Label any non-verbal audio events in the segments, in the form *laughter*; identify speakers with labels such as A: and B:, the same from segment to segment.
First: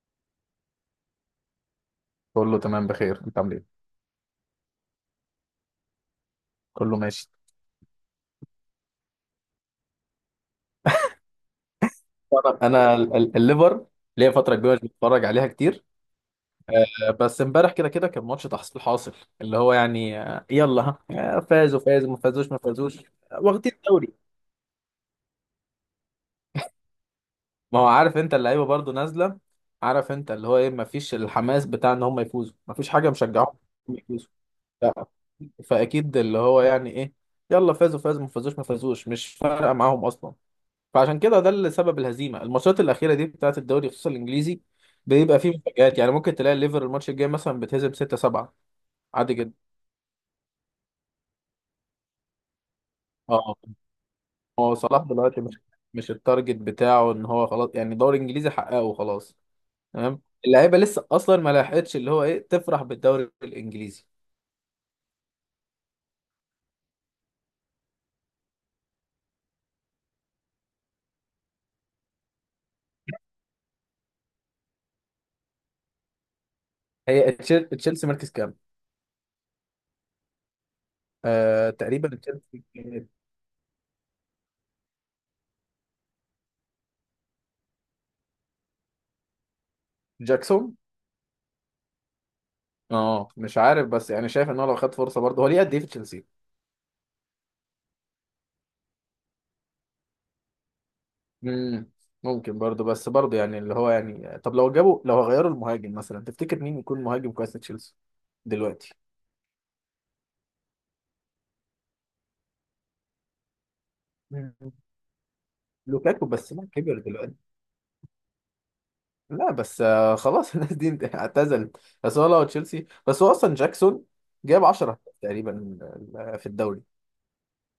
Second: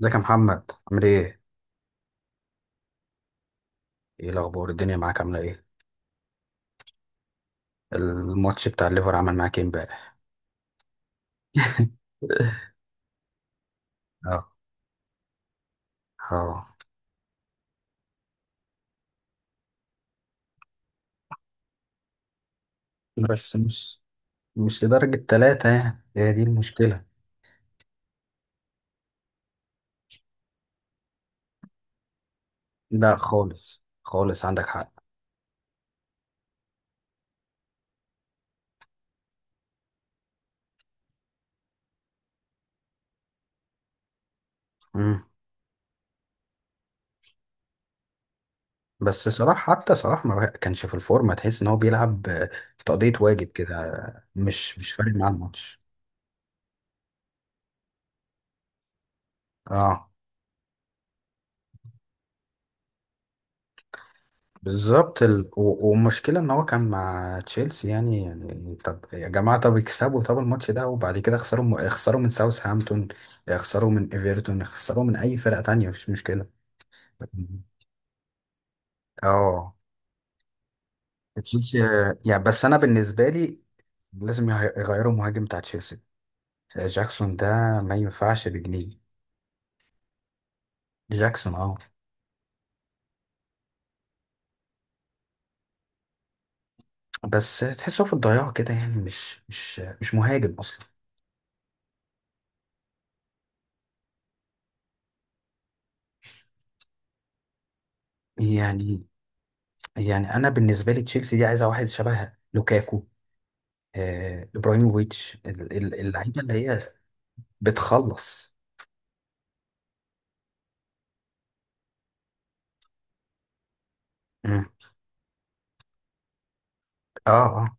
A: ازيك يا محمد عامل ايه؟
B: كله تمام، بخير. انت عامل ايه؟
A: ايه الاخبار الدنيا معاك عامله ايه؟
B: كله ماشي.
A: الماتش بتاع الليفر عمل معاك ايه امبارح؟
B: طبعاً
A: *laughs*
B: انا الليفر ليا
A: اه
B: فتره كبيره مش بتفرج عليها كتير.
A: اه.
B: بس امبارح كده كده كان ماتش تحصيل حاصل، اللي هو يعني، يلا ها، فازوا فازوا ما فازوش ما فازوش.
A: بس
B: واخدين
A: مش
B: الدوري.
A: مش لدرجة ثلاثة، يعني هي دي المشكلة.
B: ما هو عارف انت اللعيبه برضو نازله، عارف انت اللي هو ايه، ما فيش الحماس بتاع ان هم يفوزوا، ما فيش حاجه
A: لا،
B: مشجعهم
A: خالص
B: إنهم يفوزوا.
A: خالص، عندك حق.
B: لا، فاكيد اللي هو يعني ايه، يلا فازوا فازوا ما فازوش ما فازوش مش فارقه معاهم اصلا. فعشان كده ده اللي سبب الهزيمه الماتشات الاخيره دي بتاعت الدوري خصوصا الانجليزي.
A: مم.
B: بيبقى فيه مفاجآت، يعني ممكن تلاقي الليفر الماتش الجاي مثلا بتهزم 6-7
A: بس
B: عادي جدا.
A: صلاح، حتى صلاح ما كانش في الفورمة، تحس ان هو بيلعب تقضية واجب
B: اه،
A: كده،
B: هو
A: مش
B: صلاح
A: فارق معاه
B: دلوقتي مش
A: الماتش.
B: مش التارجت بتاعه ان هو خلاص، يعني دوري انجليزي حققه وخلاص.
A: اه
B: تمام، اللعيبه لسه اصلا ما لحقتش اللي هو ايه تفرح بالدوري الانجليزي.
A: بالظبط. والمشكلة ان هو كان مع تشيلسي، يعني طب يا جماعة، طب اكسبوا طب الماتش ده، وبعد كده خسروا، خسروا من ساوثهامبتون، خسروا من ايفرتون، خسروا من اي فرقة تانية، مفيش مشكلة.
B: هي
A: *laughs*
B: تشيلسي مركز كام؟
A: اه
B: آه
A: تشيلسي.
B: تقريبا
A: يعني بس
B: تشيلسي.
A: انا بالنسبة لي، لازم يغيروا المهاجم بتاع تشيلسي، جاكسون ده ما ينفعش بجنيه.
B: جاكسون،
A: جاكسون اه.
B: اه مش عارف، بس يعني شايف ان هو لو خد فرصه برضه هو ليه قد ايه في تشيلسي؟
A: بس تحسه في الضياع كده، يعني مش مهاجم اصلا.
B: مم. ممكن برضه، بس برضه يعني اللي هو يعني، طب لو جابوا، لو غيروا المهاجم مثلا تفتكر مين يكون مهاجم كويس لتشيلسي دلوقتي؟
A: يعني يعني انا بالنسبه لي تشيلسي دي عايزه واحد شبه لوكاكو،
B: مم.
A: ابراهيموفيتش،
B: لوكاكو
A: اللعيبه
B: بس
A: اللي
B: ما
A: هي
B: كبر دلوقتي.
A: بتخلص.
B: لا بس خلاص *laughs* الناس دي اعتزلت. بس هو لو تشيلسي، بس هو اصلا جاكسون
A: مم.
B: جاب 10 تقريبا، في الدوري.
A: اه اه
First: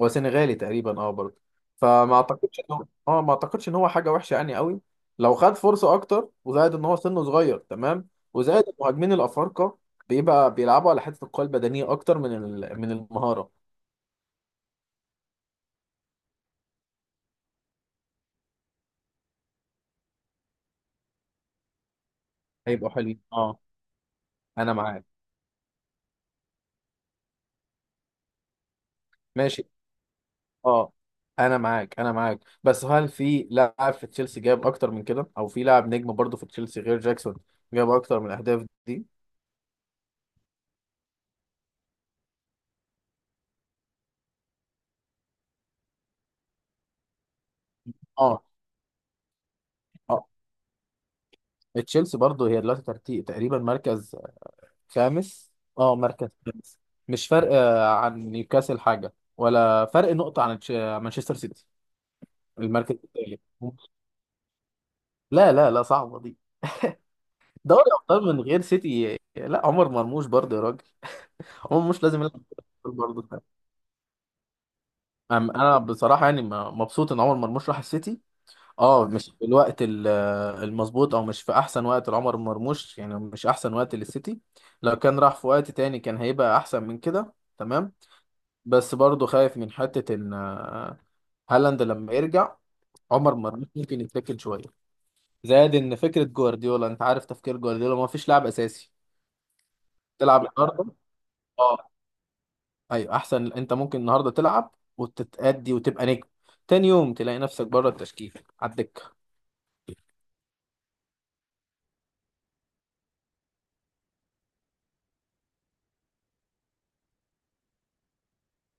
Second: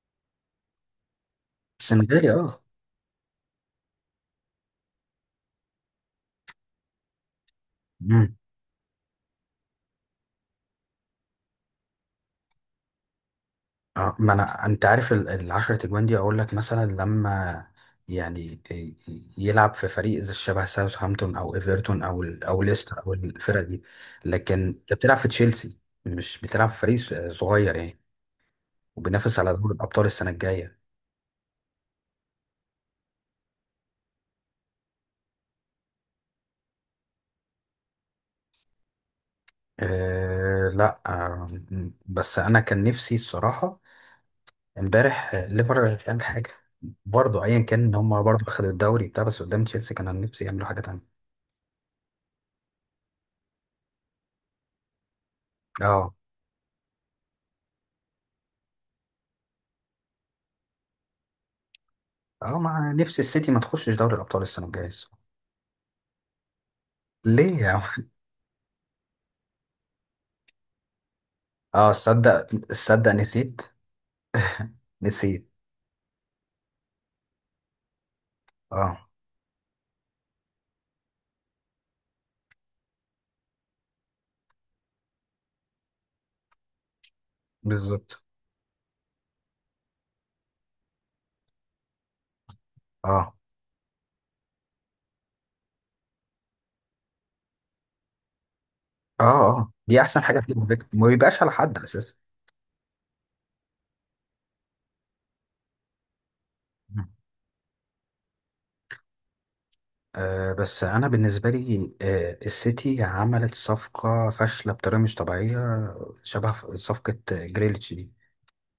B: هو سنغالي تقريبا اه برضه، فما
A: سنغالي
B: اعتقدش
A: اه.
B: ان هو، اه ما اعتقدش ان هو حاجه وحشه يعني قوي، لو خد فرصه اكتر. وزائد ان هو سنه صغير، تمام،
A: مم.
B: وزائد المهاجمين الافارقه بيبقى بيلعبوا على حته القوه البدنيه اكتر من من المهاره.
A: اه، ما انا انت عارف العشرة اجوان دي، اقول لك مثلا لما يعني يلعب في فريق زي شبه ساوثهامبتون او ايفرتون او او
B: هيبقوا
A: ليستر او
B: حلوين، اه.
A: الفرق دي، لكن
B: انا
A: انت
B: معاك،
A: بتلعب في تشيلسي، مش بتلعب في فريق صغير يعني، وبينافس على
B: ماشي.
A: دوري الابطال السنه الجايه.
B: اه، انا معاك، انا معاك، بس هل في لاعب في تشيلسي جاب اكتر من كده، او في لاعب نجم برضه في تشيلسي غير جاكسون جاب اكتر من الاهداف دي؟
A: أه لا، بس انا كان نفسي الصراحه امبارح ليفر مش عامل حاجه برضه، ايا كان ان هم
B: اه
A: برضه اخدوا الدوري بتاع، بس قدام تشيلسي كان أنا
B: اه.
A: نفسي يعملوا حاجه تانية.
B: تشيلسي برضه هي دلوقتي ترتيب تقريبا مركز خامس. اه
A: اه
B: مركز خامس، مش فرق عن نيوكاسل حاجة، ولا فرق نقطة عن مانشستر سيتي.
A: اه. مع
B: المركز
A: نفسي
B: الثالث.
A: السيتي ما تخشش دوري الابطال السنه الجايه الصراحة.
B: لا لا لا، صعبة دي.
A: ليه يا عم؟
B: دوري أبطال من غير سيتي، لا. عمر مرموش برضه يا راجل، عمر
A: اه
B: مرموش لازم يلعب
A: صدق، صدق
B: برضه.
A: نسيت، نسيت.
B: أنا بصراحة يعني، مبسوط إن عمر مرموش راح السيتي. اه،
A: اه
B: مش في الوقت المظبوط، او مش في احسن وقت لعمر مرموش، يعني مش احسن وقت للسيتي. لو كان راح في وقت تاني كان هيبقى احسن من كده، تمام.
A: بالظبط.
B: بس برضه خايف من حتة إن هالاند لما يرجع
A: اه
B: عمر مرموش ممكن يتاكل شوية. زائد إن فكرة جوارديولا، أنت عارف تفكير جوارديولا ما فيش لاعب أساسي.
A: اه اه دي احسن حاجه
B: تلعب
A: فيهم، فكرة.
B: النهاردة،
A: ما بيبقاش على حد
B: أه
A: اساسا.
B: أيوه أحسن، أنت ممكن النهاردة تلعب وتتأدي وتبقى نجم، تاني يوم تلاقي نفسك بره التشكيل، على الدكة.
A: بس انا بالنسبه لي السيتي عملت صفقه فاشله بطريقه مش طبيعيه، شبه صفقه جريليتش دي،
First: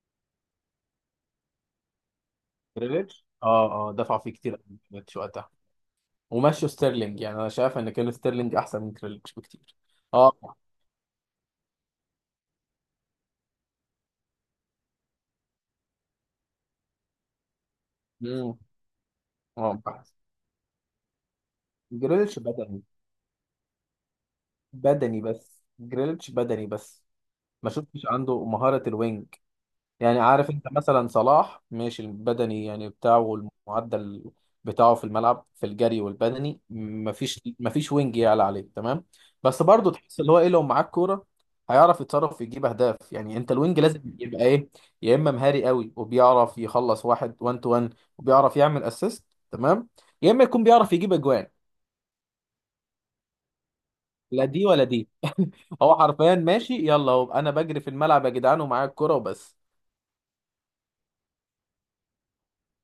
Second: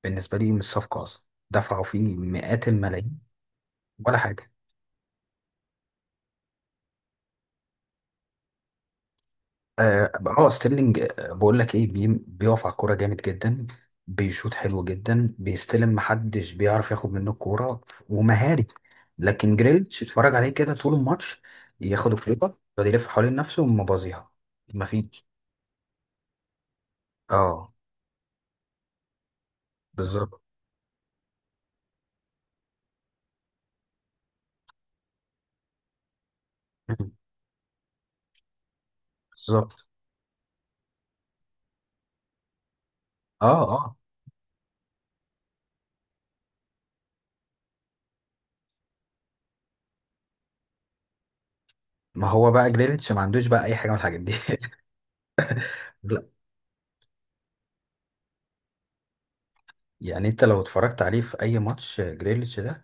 A: بالنسبه لي مش صفقه اصلا، دفعوا فيه مئات الملايين
B: جريليتش، اه اه، دفع
A: ولا
B: فيه
A: حاجه.
B: كتير قوي جريليتش وقتها، ومشوا ستيرلينج. يعني انا شايف ان كان ستيرلينج احسن من جريليتش بكتير.
A: اه،
B: اه.
A: ستيرلينج، بقول لك ايه، بيقف على الكوره جامد جدا، بيشوط حلو جدا، بيستلم، محدش بيعرف ياخد منه الكوره،
B: امم.
A: ومهاري. لكن
B: اه،
A: جريليتش
B: بحث.
A: اتفرج عليه كده طول الماتش، ياخد الكوره
B: جريليتش
A: يقعد
B: بدأ،
A: يلف حوالين نفسه ومبازيها،
B: بدني
A: مفيش.
B: بس، جريليتش بدني بس، ما
A: اه
B: شفتش عنده مهارة الوينج. يعني
A: بالظبط.
B: عارف انت مثلا صلاح ماشي البدني يعني بتاعه والمعدل بتاعه في الملعب في الجري والبدني، ما
A: *laughs*
B: فيش ما فيش وينج يعلى عليه، تمام. بس
A: بالظبط
B: برضه تحس اللي هو ايه، لو معاك كورة هيعرف يتصرف يجيب اهداف. يعني انت
A: اه
B: الوينج
A: اه.
B: لازم يبقى ايه، يا اما مهاري قوي وبيعرف يخلص واحد 1 تو 1 وبيعرف يعمل اسيست تمام، يا اما يكون بيعرف يجيب اجوان.
A: ما هو بقى جريليتش ما عندوش بقى اي حاجه من الحاجات دي.
B: لا دي ولا دي *laughs* هو
A: *laughs*
B: حرفيا ماشي يلا، هو انا بجري في الملعب يا جدعان ومعايا الكرة وبس.
A: يعني انت لو اتفرجت عليه في اي ماتش، جريليتش ده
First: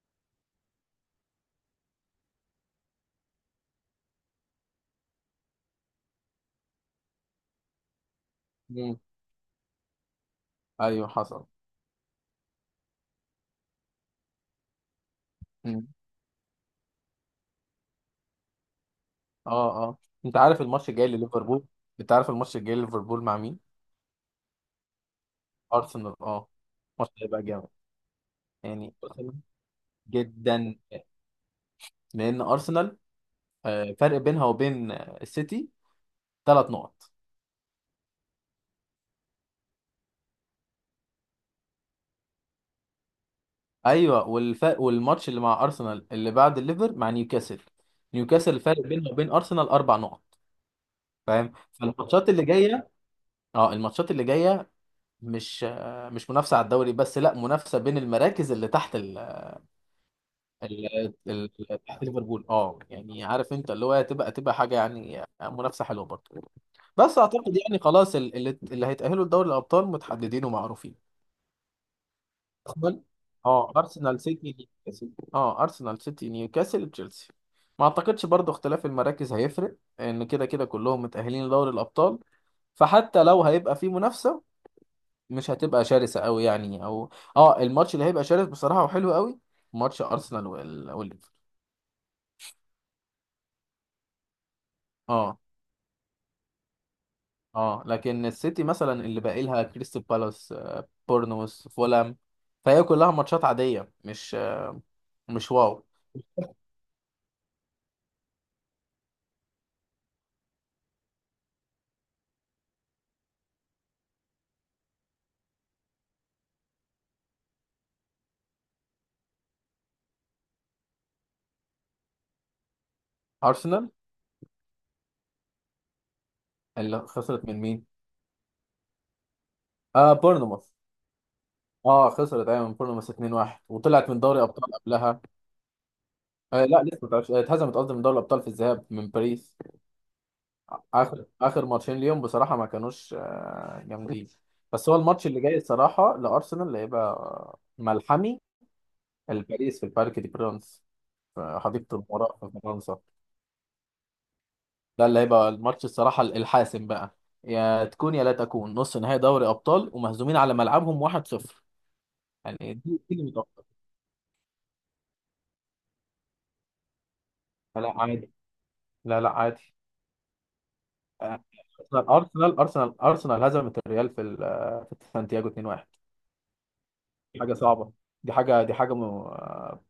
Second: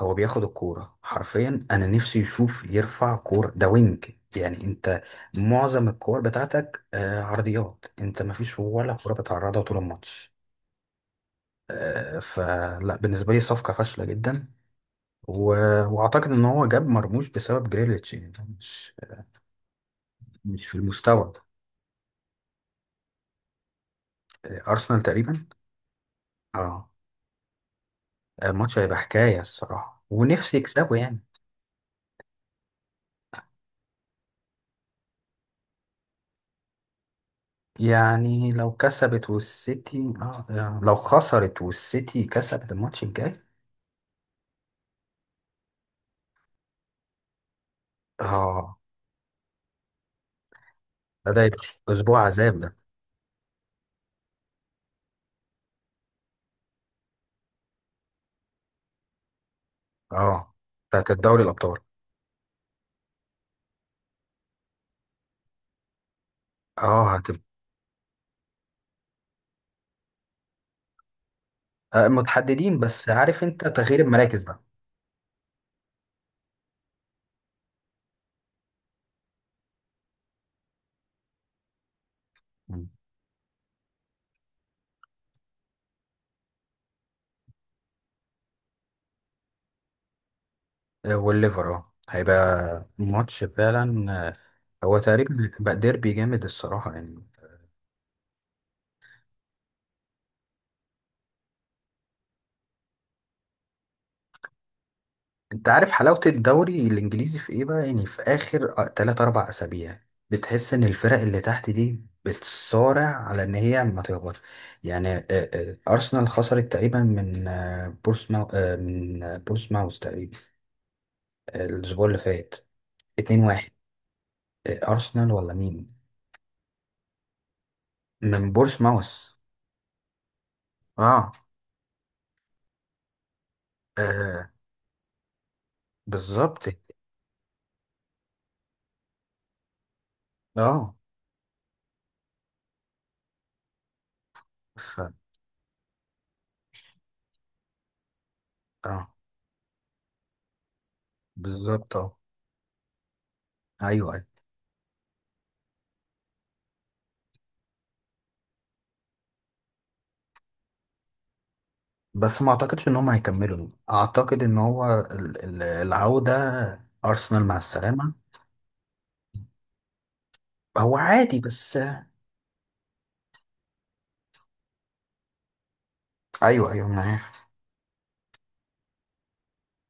A: هو بياخد الكورة حرفيا، انا نفسي يشوف يرفع كورة، ده وينج يعني. انت معظم الكور بتاعتك عرضيات، انت مفيش ولا
B: مم.
A: كورة بتعرضها طول الماتش.
B: ايوه حصل.
A: فلا، بالنسبة لي صفقة فاشلة جدا. و...
B: مم.
A: واعتقد ان هو جاب مرموش بسبب جريليتش، يعني مش
B: اه اه. انت عارف
A: مش في
B: الماتش الجاي
A: المستوى ده.
B: لليفربول، انت عارف الماتش الجاي لليفربول مع مين؟
A: ارسنال تقريبا.
B: ارسنال، اه.
A: اه،
B: الماتش هيبقى جامد،
A: الماتش
B: يعني
A: هيبقى
B: أرسنال،
A: حكاية الصراحة، ونفسي
B: جدا.
A: يكسبه يعني.
B: لان ارسنال فرق بينها وبين السيتي 3 نقط.
A: يعني لو كسبت والسيتي اه، يعني لو خسرت والسيتي كسبت الماتش الجاي.
B: ايوه، والفرق، والماتش اللي مع ارسنال اللي بعد الليفر مع نيوكاسل، نيوكاسل
A: اه،
B: الفرق بينها وبين ارسنال 4 نقط.
A: ده
B: فاهم؟
A: يبقى اسبوع
B: فالماتشات اللي
A: عذاب ده.
B: جايه، اه الماتشات اللي جايه مش مش منافسه على الدوري بس، لا منافسه بين المراكز اللي تحت
A: اه بتاعت
B: ال...
A: الدوري
B: ال...
A: الابطال.
B: تحت ليفربول، اه. يعني عارف انت اللي هو تبقى حاجه، يعني منافسه حلوه برضه.
A: اه
B: بس
A: هتبقى.
B: اعتقد يعني خلاص اللي هيتاهلوا لدوري الابطال متحددين ومعروفين.
A: متحددين
B: أقبل،
A: بس، عارف انت
B: اه،
A: تغيير
B: ارسنال
A: المراكز
B: سيتي
A: بقى.
B: نيوكاسل، اه ارسنال سيتي نيوكاسل تشيلسي. ما اعتقدش برضو اختلاف المراكز هيفرق، ان كده كده كلهم متأهلين لدوري الابطال.
A: مم.
B: فحتى لو هيبقى في منافسة مش هتبقى شرسة قوي يعني، او اه الماتش اللي هيبقى شرس بصراحة وحلو قوي، ماتش ارسنال والليفر.
A: والليفر اه هيبقى ماتش فعلا، هو
B: اه
A: تقريبا بقى ديربي جامد الصراحة يعني.
B: اه، لكن السيتي مثلا اللي باقي لها كريستال بالاس، بورنموث، فولام، فهي كلها ماتشات عادية، مش مش
A: انت
B: واو.
A: عارف حلاوة الدوري الانجليزي في ايه بقى؟ يعني في اخر 3 4 اسابيع، بتحس ان الفرق اللي تحت دي بتصارع على ان هي ما تهبطش، يعني ارسنال خسرت تقريبا من بورسماو، آه، من آه، بورسماوث تقريبا، الاسبوع اللي فات 2-1.
B: ارسنال
A: ارسنال ولا مين؟
B: اللي خسرت من مين؟
A: من بورسماوث
B: اه بورنموث.
A: اه.
B: اه خسرت، ايوه، من بورنموث 2-1 وطلعت من دوري
A: آه،
B: ابطال قبلها. آه
A: بالظبط
B: لا، لسه ما طلعتش، اتهزمت قصدي من دوري الابطال في الذهاب من باريس.
A: اه.
B: اخر اخر ماتشين ليهم بصراحه ما كانوش جامدين. بس هو
A: ف
B: الماتش اللي جاي الصراحه لارسنال هيبقى ملحمي،
A: اه
B: الباريس في البارك دي برانس، في
A: بالظبط
B: حديقه
A: اه.
B: الامراء في فرنسا.
A: ايوه أيوه.
B: ده اللي هيبقى الماتش الصراحه الحاسم بقى، يا تكون يا لا تكون، نص نهائي دوري ابطال ومهزومين على ملعبهم 1-0.
A: بس ما
B: يعني دي
A: اعتقدش ان
B: دي
A: هم
B: اللي
A: هيكملوا
B: متوقع.
A: دول. اعتقد ان هو العودة، ارسنال مع
B: لا
A: السلامة.
B: عادي، لا لا عادي.
A: هو عادي
B: آه،
A: بس.
B: ارسنال هزمت الريال في في سانتياغو 2-1.
A: ايوه ايوه انا عارف.
B: حاجه صعبه، دي حاجه دي حاجه م...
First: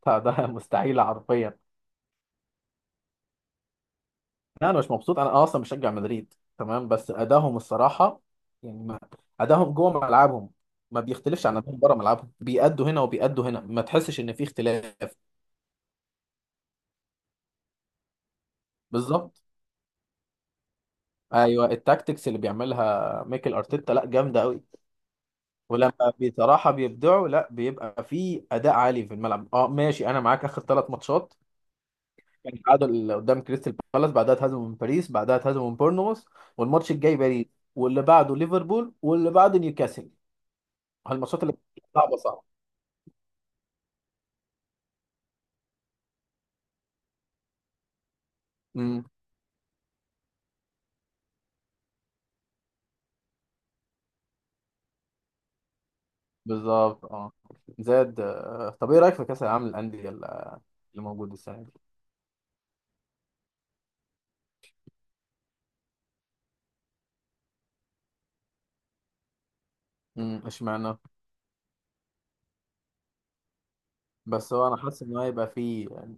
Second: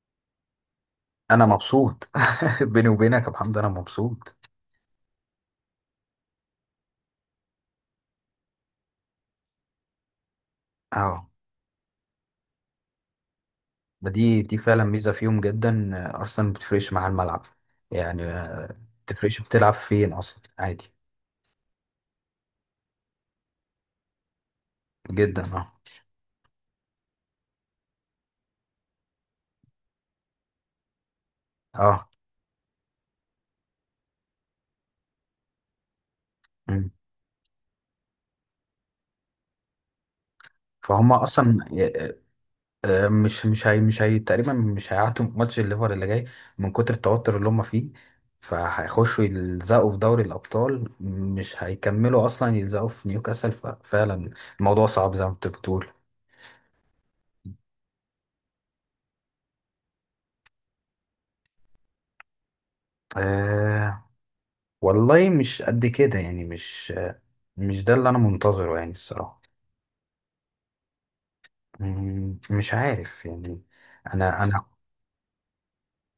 B: بتاع ده *laughs* مستحيله
A: انا
B: حرفيا.
A: مبسوط. *laughs* بيني وبينك يا محمد انا مبسوط.
B: لا انا مش مبسوط، انا اصلا مشجع مدريد، تمام. بس ادائهم الصراحه يعني ما... ادائهم جوه ملعبهم ما
A: اه،
B: بيختلفش عن ادائهم بره ملعبهم، بيأدوا هنا وبيأدوا هنا، ما
A: ما
B: تحسش ان
A: دي
B: في
A: دي فعلا
B: اختلاف.
A: ميزة فيهم جدا، ارسنال ما بتفرقش مع الملعب، يعني ما بتفرقش
B: بالظبط.
A: بتلعب فين، اصلا عادي
B: ايوه، التاكتكس اللي بيعملها ميكل ارتيتا لا جامده قوي.
A: جدا. اه
B: ولما بصراحه بيبدعوا لا بيبقى في اداء عالي في الملعب، اه ماشي، انا معاك. اخر 3 ماتشات
A: اه.
B: كان تعادل قدام كريستال بالاس، بعدها اتهزموا من باريس، بعدها اتهزموا من بورنموث،
A: مم.
B: والماتش الجاي باريس، واللي بعده ليفربول، واللي بعده نيوكاسل.
A: فهم
B: هالماتشات اللي
A: اصلا
B: صعبه صعبه،
A: مش هي تقريبا مش هيعدوا ماتش الليفر اللي جاي، من كتر التوتر اللي هم فيه،
B: امم.
A: فهيخشوا يلزقوا في دوري الأبطال، مش هيكملوا أصلا يلزقوا في نيوكاسل. ففعلا الموضوع صعب زي ما انت بتقول.
B: بالظبط اه، زاد طب ايه رايك في كاس العالم للانديه اللي اللي موجود السنه دي؟
A: أه، والله مش قد كده يعني، مش ده اللي أنا منتظره يعني الصراحة.
B: امم، اشمعنى؟
A: مم، مش عارف يعني. أنا
B: بس
A: أنا
B: هو انا حاسس ان هو هيبقى فيه يعني،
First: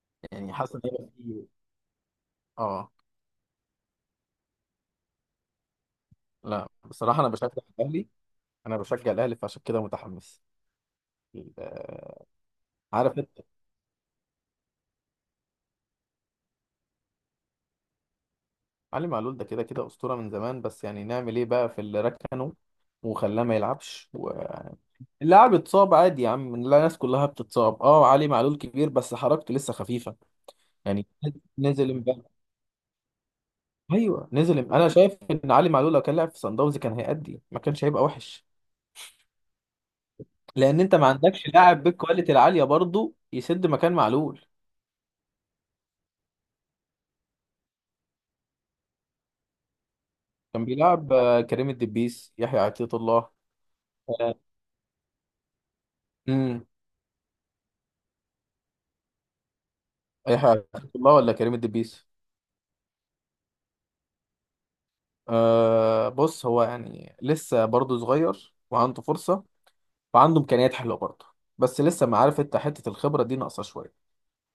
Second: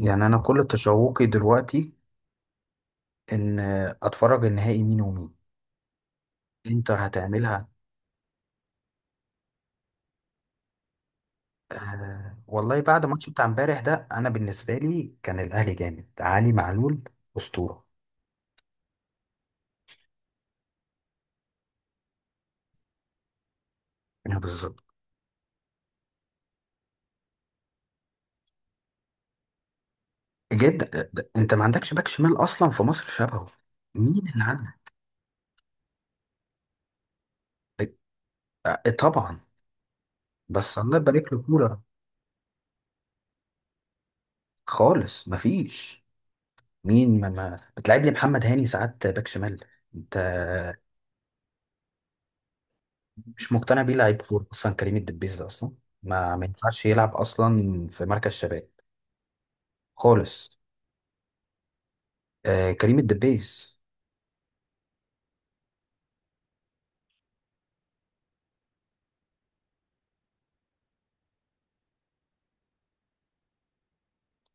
A: يعني، أنا
B: يعني
A: كل
B: حاسس ان هيبقى
A: تشوقي
B: فيه،
A: دلوقتي
B: اه.
A: إن أتفرج النهائي مين ومين.
B: لا
A: انتر
B: بصراحه انا بشجع
A: هتعملها.
B: الاهلي، انا بشجع الاهلي فعشان كده متحمس. آه،
A: آه والله، بعد
B: عارف.
A: الماتش بتاع امبارح ده، انا بالنسبه لي كان الاهلي جامد. علي معلول اسطوره.
B: علي معلول ده كده كده أسطورة من زمان، بس يعني نعمل إيه بقى في اللي ركنه وخلاه ما يلعبش،
A: بالظبط
B: واللاعب اتصاب عادي يا عم. لا الناس كلها بتتصاب، اه. علي معلول كبير بس حركته لسه خفيفة.
A: جدا.
B: يعني
A: انت ما
B: نزل
A: عندكش باك شمال
B: امبارح،
A: اصلا في مصر شبهه. مين
B: ايوه
A: اللي
B: نزل امبارح. انا
A: عندك؟
B: شايف ان علي معلول لو كان لعب في صن داونز كان هيأدي، ما كانش هيبقى وحش.
A: طبعا، بس
B: لان انت
A: الله
B: ما
A: يبارك له
B: عندكش
A: كولر.
B: لاعب بالكواليتي العالية برضه يسد مكان معلول.
A: خالص، مفيش. مين ما بتلعب لي محمد هاني ساعات باك شمال، انت؟
B: كان بيلعب كريم الدبيس، يحيى عطية الله.
A: مش مقتنع بيه، لعيب
B: آه،
A: كوره اصلا كريم الدبيس ده، اصلا ما
B: امم.
A: ينفعش يلعب اصلا في مركز شباب خالص.
B: يحيى عطية الله ولا كريم الدبيس؟
A: آه كريم الدبيس
B: أه، بص هو يعني لسه برضه صغير وعنده فرصة وعنده إمكانيات حلوة برضه، بس لسه، ما عارف انت حتة الخبرة دي ناقصة شوية.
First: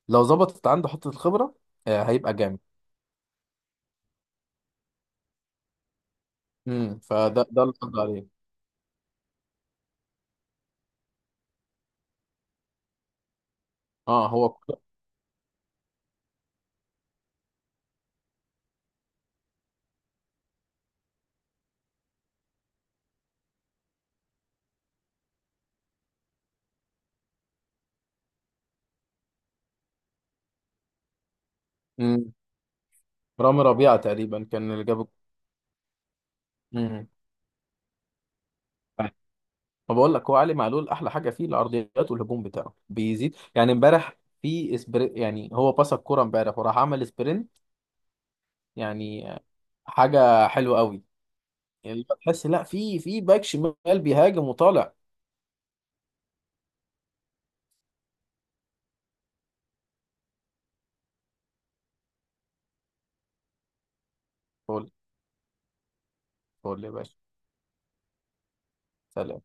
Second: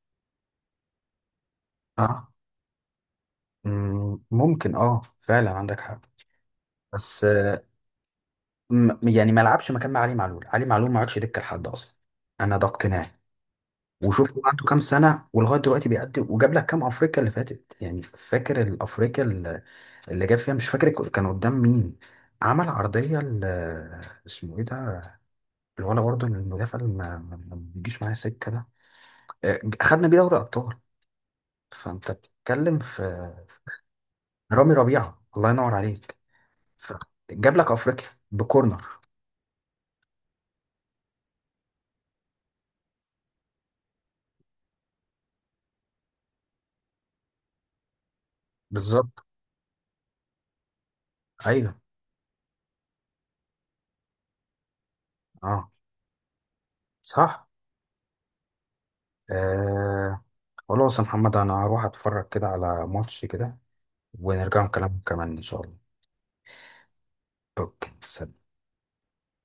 B: لو ظبطت عنده حتة الخبرة، أه
A: اه.
B: هيبقى جامد.
A: مم، ممكن اه، فعلا عندك حق.
B: امم،
A: بس
B: فده اللي قصدي عليه.
A: يعني ما لعبش مكان مع علي معلول، علي معلول ما عادش دكه لحد اصلا، انا ده اقتناعي.
B: اه
A: وشوف هو
B: هو.
A: عنده كام سنه ولغايه دلوقتي بيأدي، وجاب لك كام افريقيا اللي فاتت؟ يعني فاكر الافريقيا اللي اللي جاب فيها؟ مش فاكر كان قدام مين، عمل عرضيه اسمه ايه ده، الولا برضه المدافع اللي ما بيجيش معايا سكه ده، اخدنا بيه دوري ابطال. فانت
B: امم.
A: بتتكلم في
B: رامي ربيعة تقريبا كان
A: رامي
B: اللي جاب.
A: ربيعه، الله ينور عليك. ف-
B: امم.
A: جاب لك افريقيا بكورنر.
B: ما بقول لك، هو علي معلول احلى حاجة فيه العرضيات، والهجوم بتاعه بيزيد. يعني امبارح في اسبري، يعني هو باص الكورة امبارح وراح عمل سبرنت.
A: بالظبط
B: يعني حاجة حلوة قوي.
A: ايوه.
B: يعني اللي هو تحس لا، في باك شمال بيهاجم وطالع.
A: اه صح آه. خلاص يا محمد، انا هروح اتفرج كده على ماتش كده، ونرجع
B: فول،
A: نكلم كمان ان شاء الله.
B: فول يا باشا.
A: اوكي، سلام.
B: سلام.